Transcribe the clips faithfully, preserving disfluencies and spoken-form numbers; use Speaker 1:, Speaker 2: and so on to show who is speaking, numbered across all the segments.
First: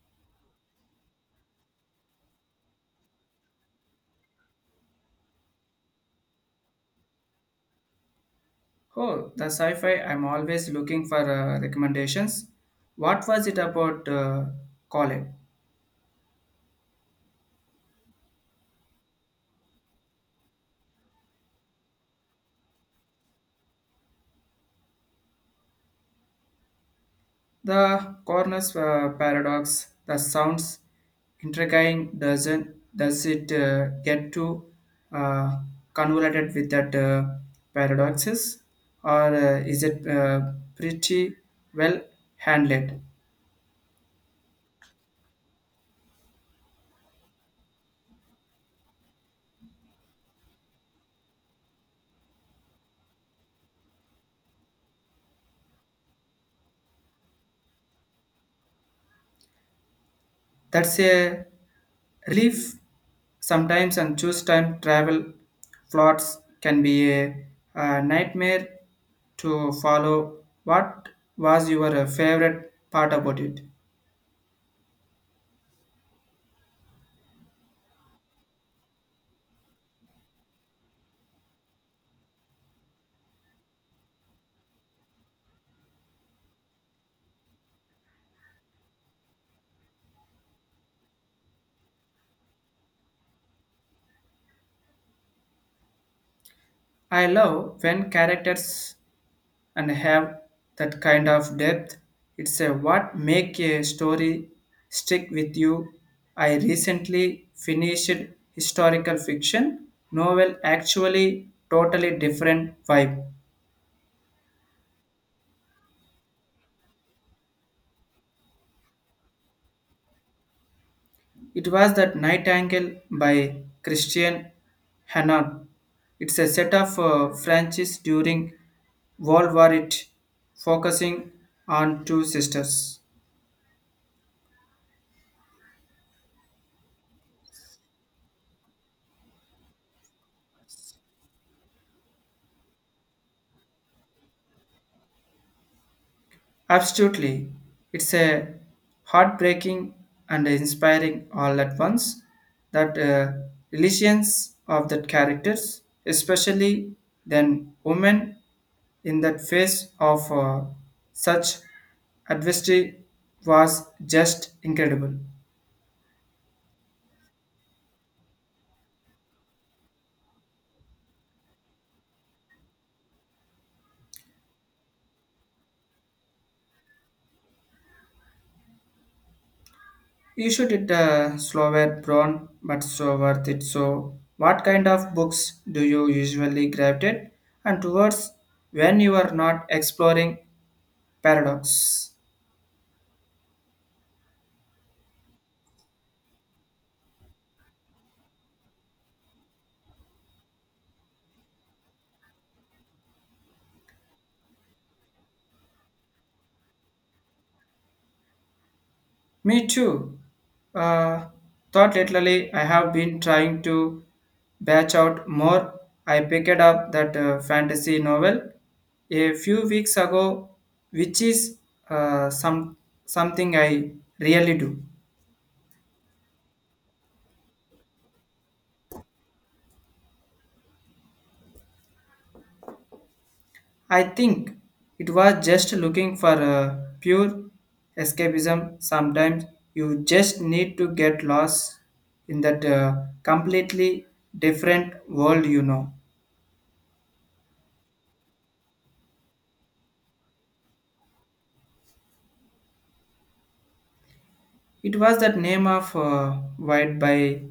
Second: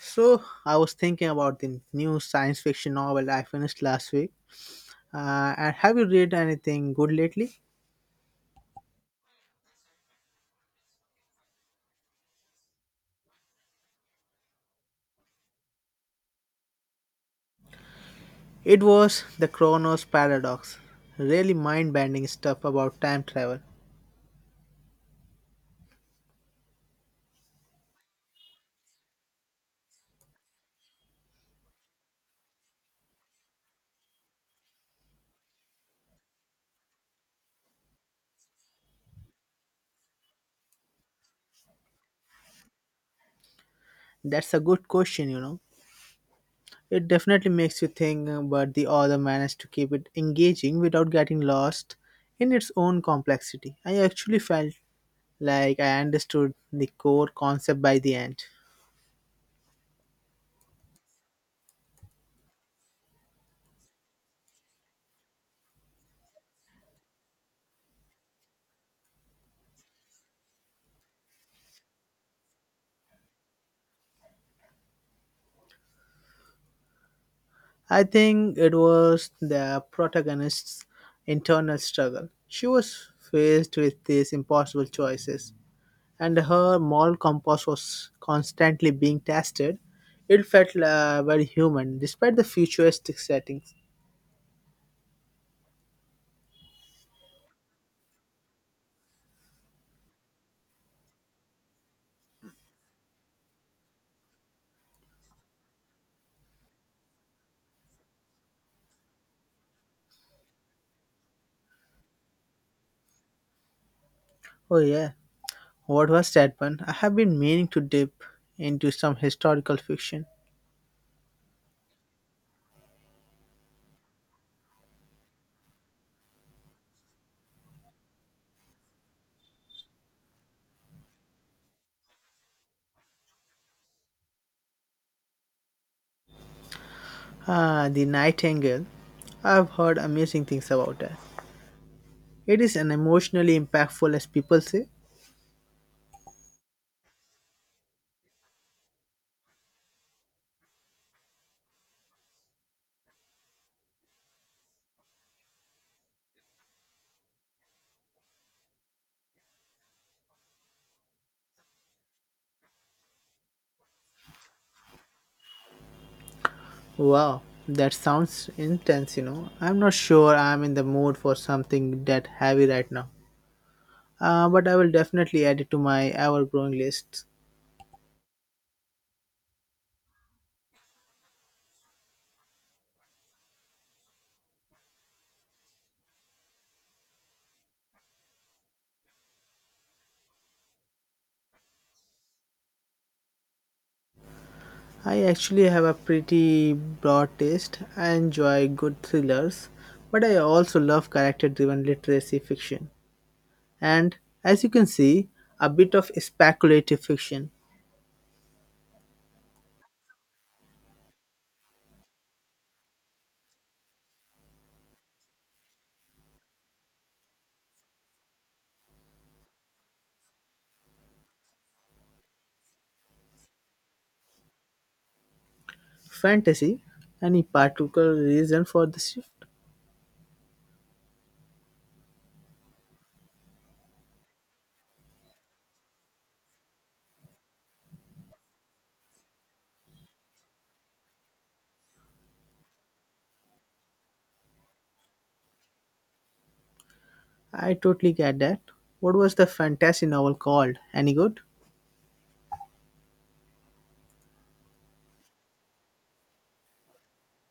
Speaker 1: So I was thinking about the new science fiction novel I finished last week. Uh, and have you read anything good lately?
Speaker 2: Oh, the sci-fi. I'm always looking for uh, recommendations. What was it about uh, Colin?
Speaker 1: It was The Chronos Paradox. Really mind-bending stuff about time travel.
Speaker 2: The Corner's uh, Paradox. The sounds intriguing. Doesn't does it uh, get too uh, convoluted with that uh, paradoxes, or uh, is it uh, pretty well handled?
Speaker 1: That's a good question, you know. It definitely makes you think, uh, but the author managed to keep it engaging without getting lost in its own complexity. I actually felt like I understood the core concept by the end.
Speaker 2: That's a Relief sometimes and choose time travel plots can be a, a nightmare to follow. What was your uh, favorite part about it?
Speaker 1: I think it was the protagonist's internal struggle. She was faced with these impossible choices, and her moral compass was constantly being tested. It felt uh, very human, despite the futuristic settings.
Speaker 2: I love when characters and have that kind of depth. It's a what make a story stick with you. I recently finished historical fiction novel actually totally different vibe.
Speaker 1: Oh, yeah, what was that one? I have been meaning to dip into some historical fiction.
Speaker 2: It was that Nightingale by Christian Hannard. It's a set of uh, Francis during World War It, focusing on two sisters.
Speaker 1: Ah, The Nightingale. I've heard amazing things about that. It is an emotionally impactful, as people say.
Speaker 2: Absolutely. It's a heartbreaking and inspiring all at once that uh, relations of that characters, especially then women in that face of uh, such adversity was just incredible.
Speaker 1: Wow, that sounds intense, you know. I'm not sure I'm in the mood for something that heavy right now. Uh, but I will definitely add it to my ever growing list.
Speaker 2: You should it uh, slower brown but so worth it. So what kind of books do you usually gravitate and towards when you are not exploring Paradox.
Speaker 1: I actually have a pretty broad taste. I enjoy good thrillers, but I also love character driven literacy fiction. And as you can see, a bit of speculative fiction.
Speaker 2: Me too. Uh, thought lately I have been trying to batch out more. I picked up that uh, fantasy novel a few weeks ago, which is uh, some something I really do.
Speaker 1: Fantasy, any particular reason for the shift?
Speaker 2: I think it was just looking for uh, pure escapism. Sometimes you just need to get lost in that uh, completely different world, you know.
Speaker 1: I totally get that. What was the fantasy novel called? Any good?
Speaker 2: It was that name of uh, White by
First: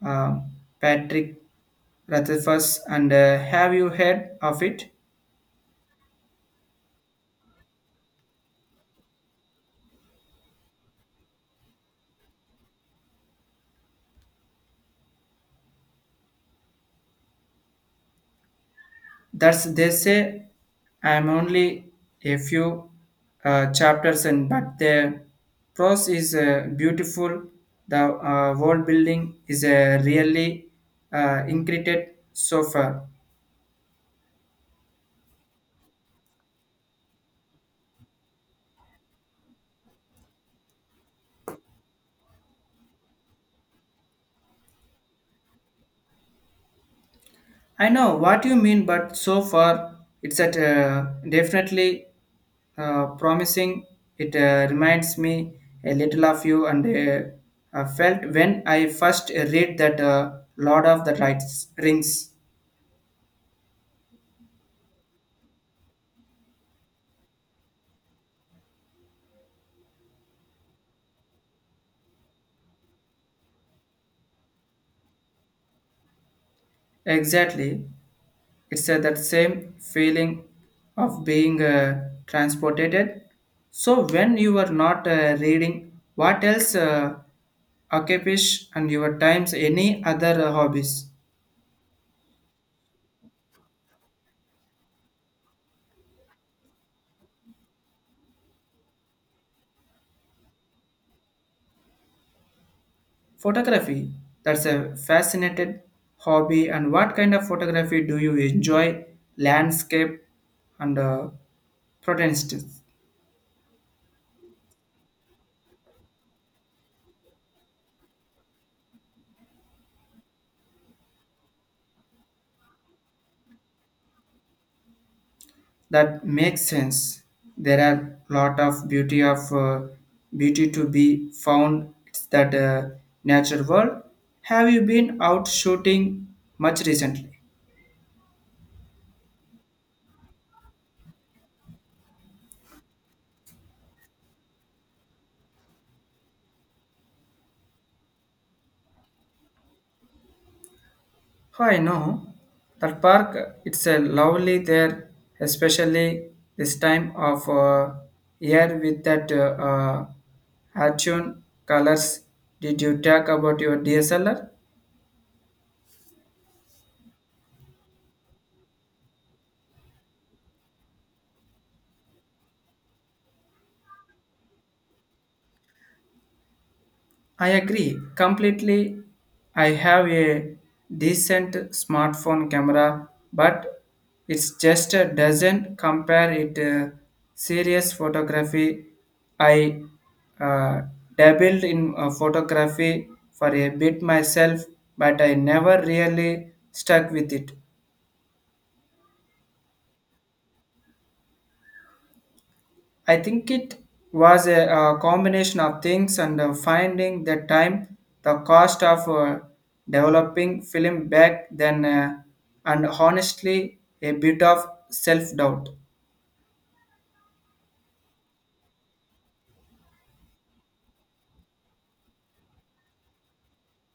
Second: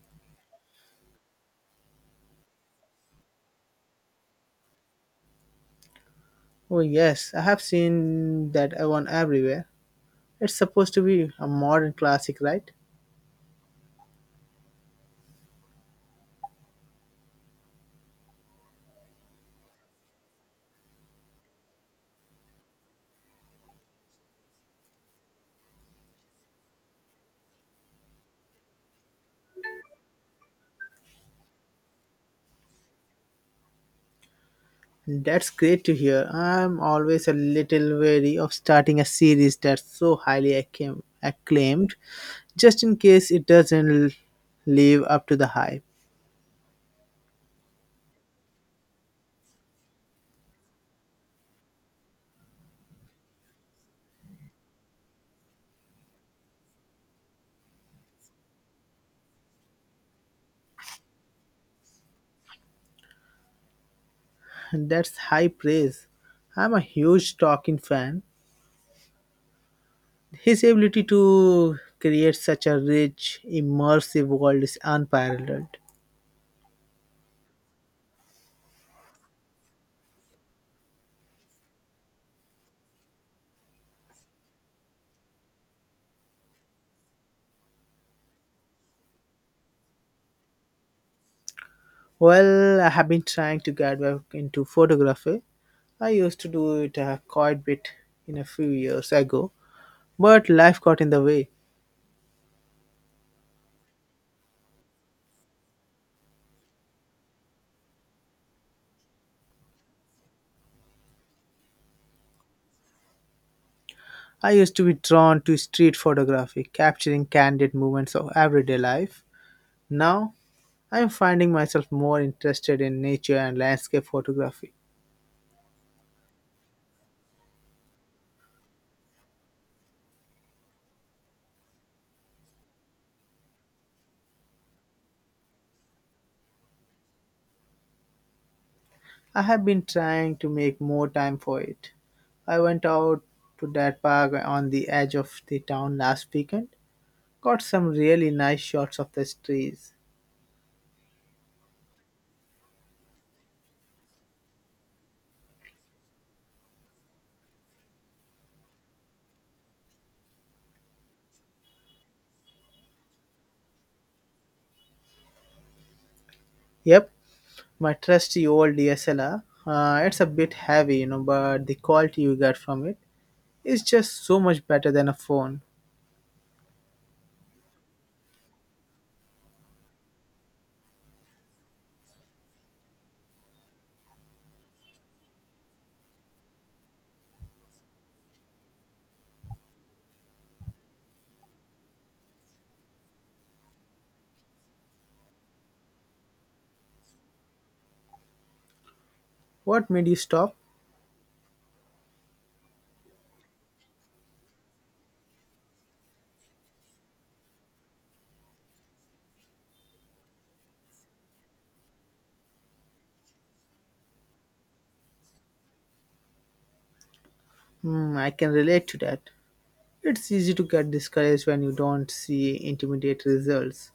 Speaker 2: uh, Patrick Rutherfus, and uh, have you heard of it?
Speaker 1: Oh, yes, I have seen that one everywhere. It's supposed to be a modern classic, right?
Speaker 2: That's they say I'm only a few uh, chapters in, but the prose is uh, beautiful. The uh, world building is uh, really uh, incredible so far.
Speaker 1: That's great to hear. I'm always a little wary of starting a series that's so highly acclaim- acclaimed, just in case it doesn't l- live up to the hype.
Speaker 2: I know what you mean, but so far it's at uh, definitely uh, promising. It uh, reminds me a little of you, and uh, I felt when I first read that uh, Lord of the Rights Rings.
Speaker 1: And that's high praise. I'm a huge Tolkien fan. His ability to create such a rich, immersive world is unparalleled.
Speaker 2: Exactly, it's uh, that same feeling of being uh, transported. So when you are not uh, reading, what else uh, occupies and your times any other uh, hobbies?
Speaker 1: Well, I have been trying to get back into photography. I used to do it uh, quite a bit in a few years ago, but life got in the way.
Speaker 2: Photography, that's a fascinated hobby. And what kind of photography do you enjoy? Landscape and uh, protestants.
Speaker 1: I used to be drawn to street photography, capturing candid moments of everyday life. Now, I am finding myself more interested in nature and landscape photography.
Speaker 2: That makes sense. There are lot of beauty of uh, beauty to be found. It's that uh, nature world. Have you been out shooting much recently?
Speaker 1: I have been trying to make more time for it. I went out to that park on the edge of the town last weekend, got some really nice shots of the trees.
Speaker 2: Oh, I know. That park, it's a lovely there, especially this time of uh, year with that uh, uh, Hatchun colors. Did you talk about your D S L R?
Speaker 1: Yep, my trusty old D S L R. Uh, it's a bit heavy, you know, but the quality you get from it is just so much better than a phone.
Speaker 2: I agree completely. I have a decent smartphone camera, but it just uh, doesn't compare it uh, serious photography. I uh, dabbled in uh, photography for a bit myself, but I never really stuck with it.
Speaker 1: What made you stop?
Speaker 2: I think it was a, uh combination of things and uh, finding the time, the cost of uh, developing film back then, uh, and honestly, a bit of self doubt.
Speaker 1: Hmm, I can relate to that. It's easy to get discouraged when you don't see immediate results.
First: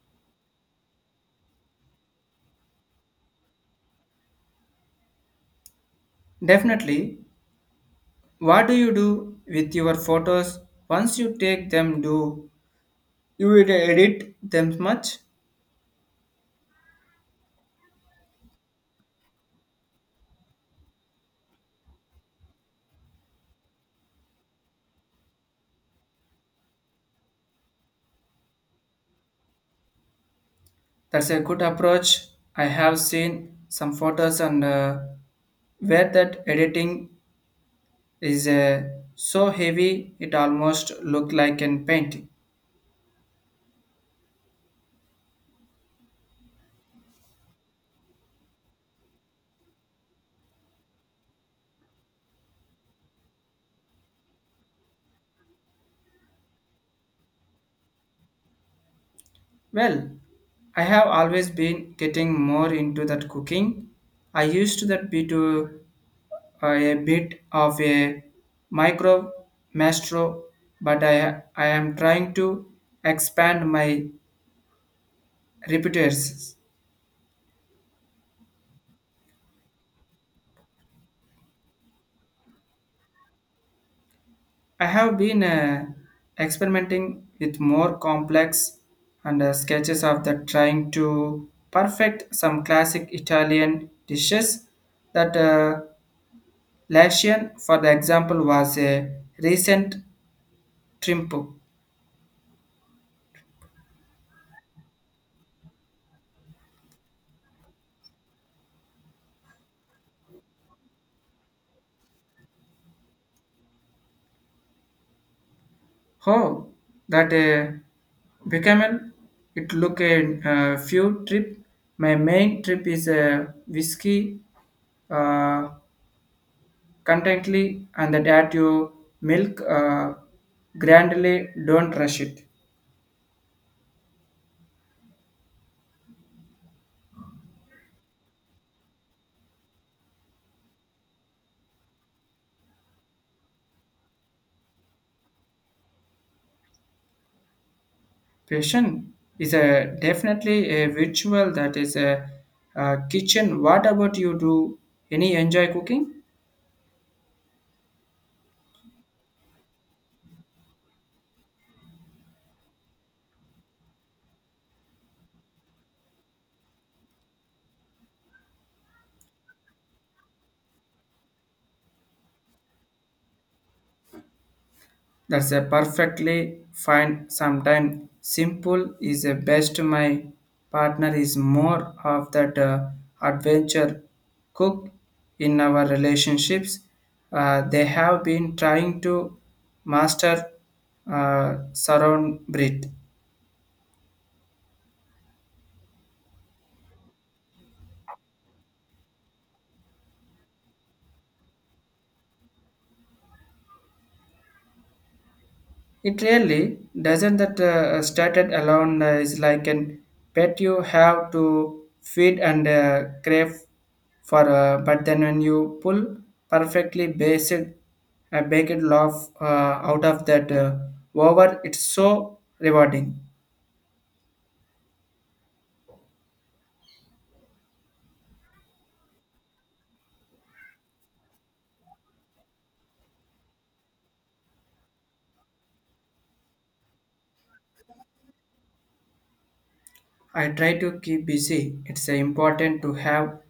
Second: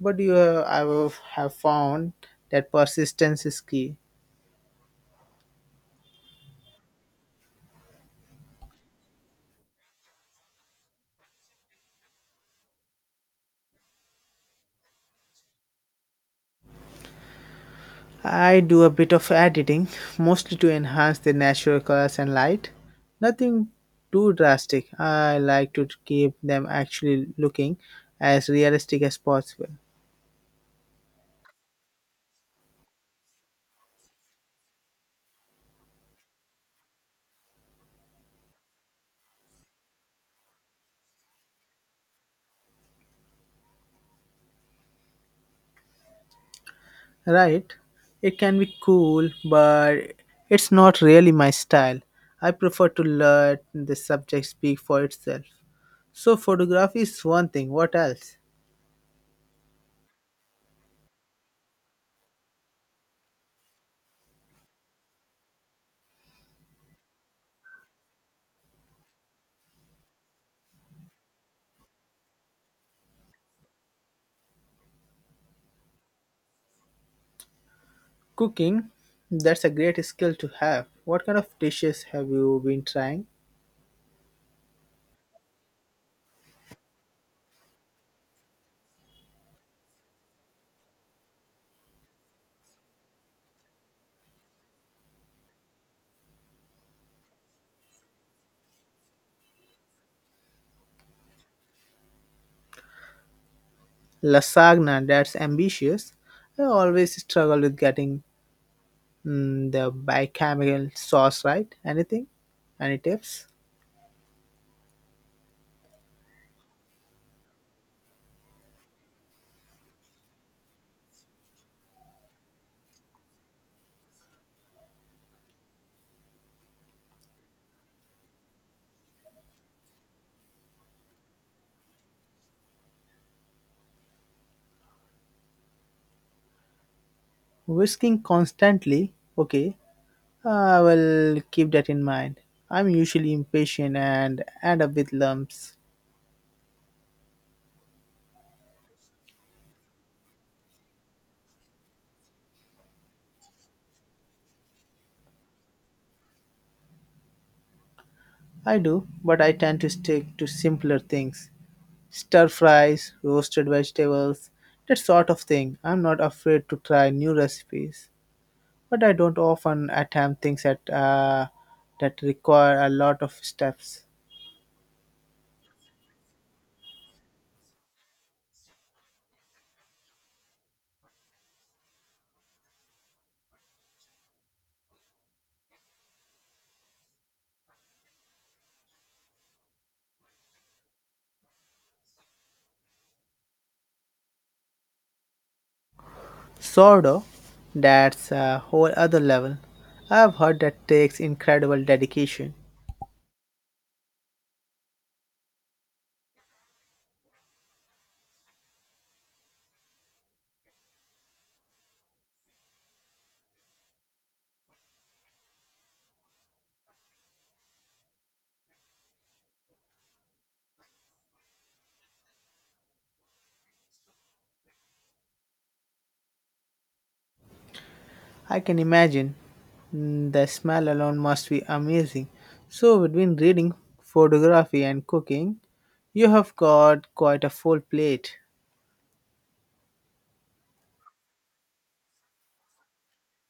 Speaker 1: But you have, I will have found that persistence is key.
Speaker 2: Definitely, what do you do with your photos once you take them? Do you ed- edit them much?
Speaker 1: I do a bit of editing, mostly to enhance the natural colors and light. Nothing too drastic. I like to keep them actually looking as realistic as possible.
Speaker 2: That's a good approach. I have seen some photos and uh, where that editing is uh, so heavy it almost looked like an painting.
Speaker 1: Right? It can be cool, but it's not really my style. I prefer to let the subject speak for itself. So, photography is one thing. What else?
Speaker 2: Well, I have always been getting more into that cooking. I used to that be to uh, a bit of a micro maestro, but I I am trying to expand my repertoires.
Speaker 1: Cooking, that's a great skill to have. What kind of dishes have you been trying?
Speaker 2: I have been uh, experimenting with more complex and uh, sketches of the trying to perfect some classic Italian dishes. That uh, Latian, for the example, was a recent trip.
Speaker 1: Lasagna, that's ambitious. I always struggle with getting mm, the bicameral sauce right. Anything? Any tips?
Speaker 2: Oh, that uh, became it look a uh, few trip. My main trip is a whiskey. Uh, contently and that you milk uh, grandly don't rush it.
Speaker 1: Whisking constantly. Okay, I will keep that in mind. I'm usually impatient and end up with lumps.
Speaker 2: Patient is a definitely a ritual that is a, uh kitchen. What about you, do any enjoy cooking?
Speaker 1: I do, but I tend to stick to simpler things. Stir fries, roasted vegetables, that sort of thing. I'm not afraid to try new recipes, but I don't often attempt things that uh, that require a lot of steps.
Speaker 2: That's a perfectly fine. Sometimes simple is the best. My partner is more of that uh, adventure cook in our relationships. Uh, they have been trying to master uh, surround breed.
Speaker 1: Sourdough, that's a whole other level. I've heard that takes incredible dedication.
Speaker 2: It really doesn't that uh, started alone uh, is like an pet you have to feed and uh, crave for, uh, but then when you pull perfectly based a baked loaf uh, out of that uh, over, it's so rewarding.
Speaker 1: I can imagine mm, the smell alone must be amazing. So between reading, photography, and cooking, you have got quite a full plate.
Speaker 2: I try to keep busy. It's uh, important to have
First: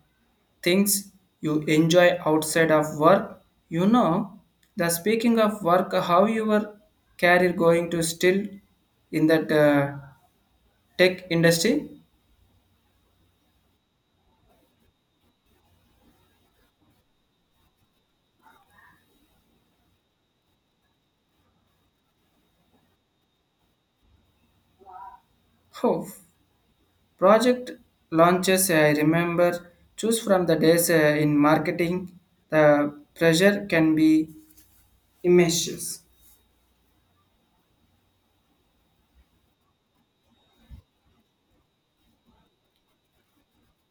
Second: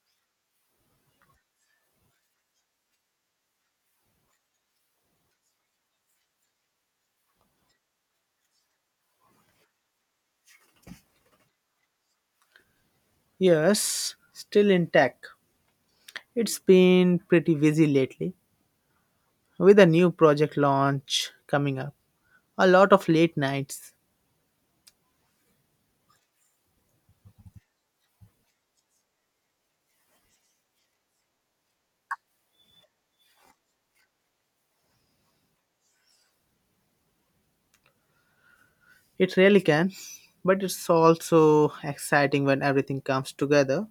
Speaker 2: things you enjoy outside of work, you know, the speaking of work, how your career going to, still in that uh, tech industry.
Speaker 1: Yes, still intact. It's been pretty busy lately with a new project launch coming up, a lot of late nights.
Speaker 2: Oh, project launches, I remember choose from the days uh, in marketing, the pressure can be immense.
Speaker 1: It really can, but it's also exciting when everything comes together.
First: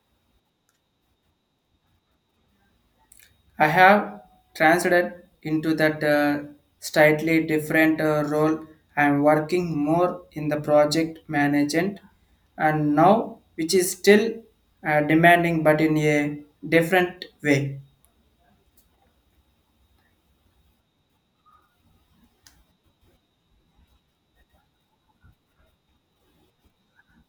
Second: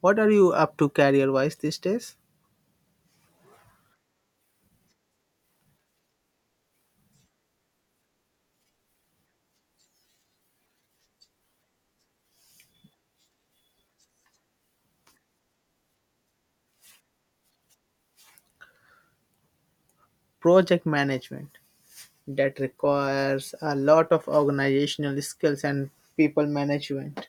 Speaker 1: What are you up to career wise these days?
Speaker 2: I have transited into that uh, slightly different uh, role. I am working more in the project management and now, which is still uh, demanding but in a different way.
Speaker 1: Project management that requires a lot of organizational skills and people management.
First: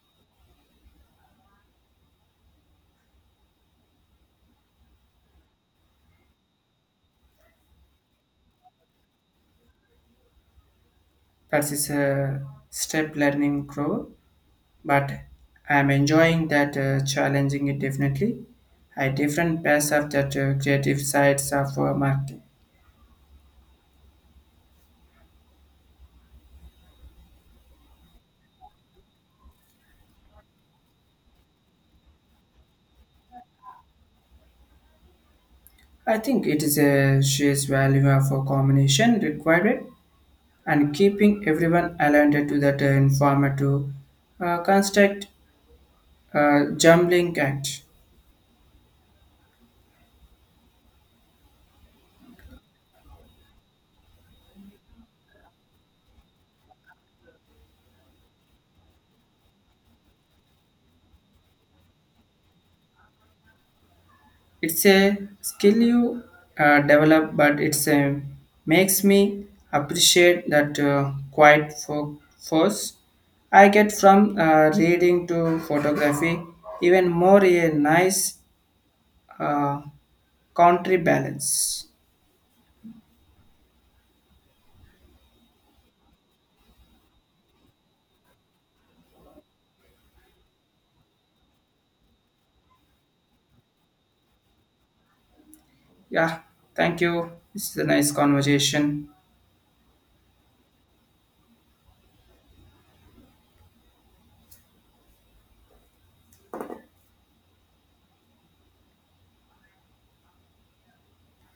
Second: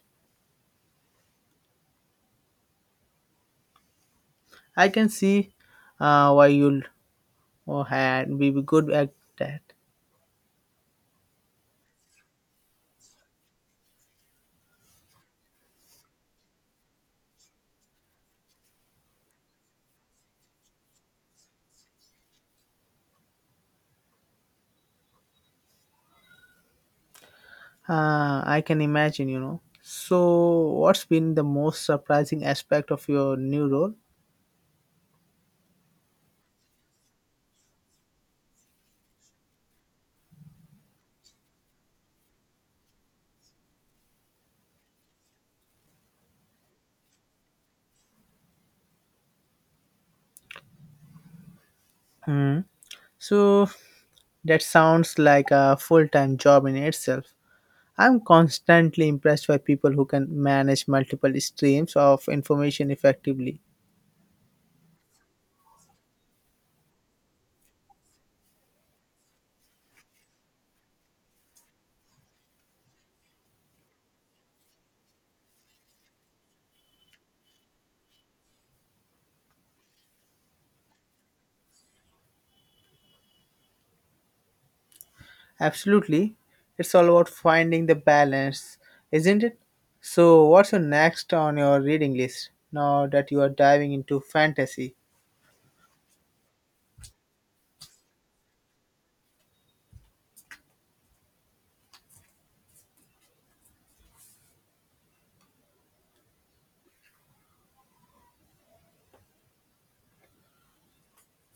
Speaker 1: I can see uh, why you'll oh, had be good at that.
Speaker 2: That is a step learning growth, but I am enjoying that uh, challenging it definitely. I different paths of that uh, creative sides of uh, marketing.
Speaker 1: Uh, I can imagine, you know. So, what's been the most surprising aspect of your new role?
Speaker 2: I think it is a sheer's value of a combination required and keeping everyone aligned to that uh, informative uh, construct uh, jumbling act.
Speaker 1: Hmm. So that sounds like a full time job in itself. I'm constantly impressed by people who can manage multiple streams of information effectively.
Speaker 2: It's a skill you uh, develop, but it's a, makes me appreciate that uh, quiet fo- force I get from uh, reading to photography, even more a nice uh, country balance.
Speaker 1: Absolutely. It's all about finding the balance, isn't it? So, what's your next on your reading list now that you are diving into fantasy?
Speaker 2: Yeah, thank you. This is a nice conversation.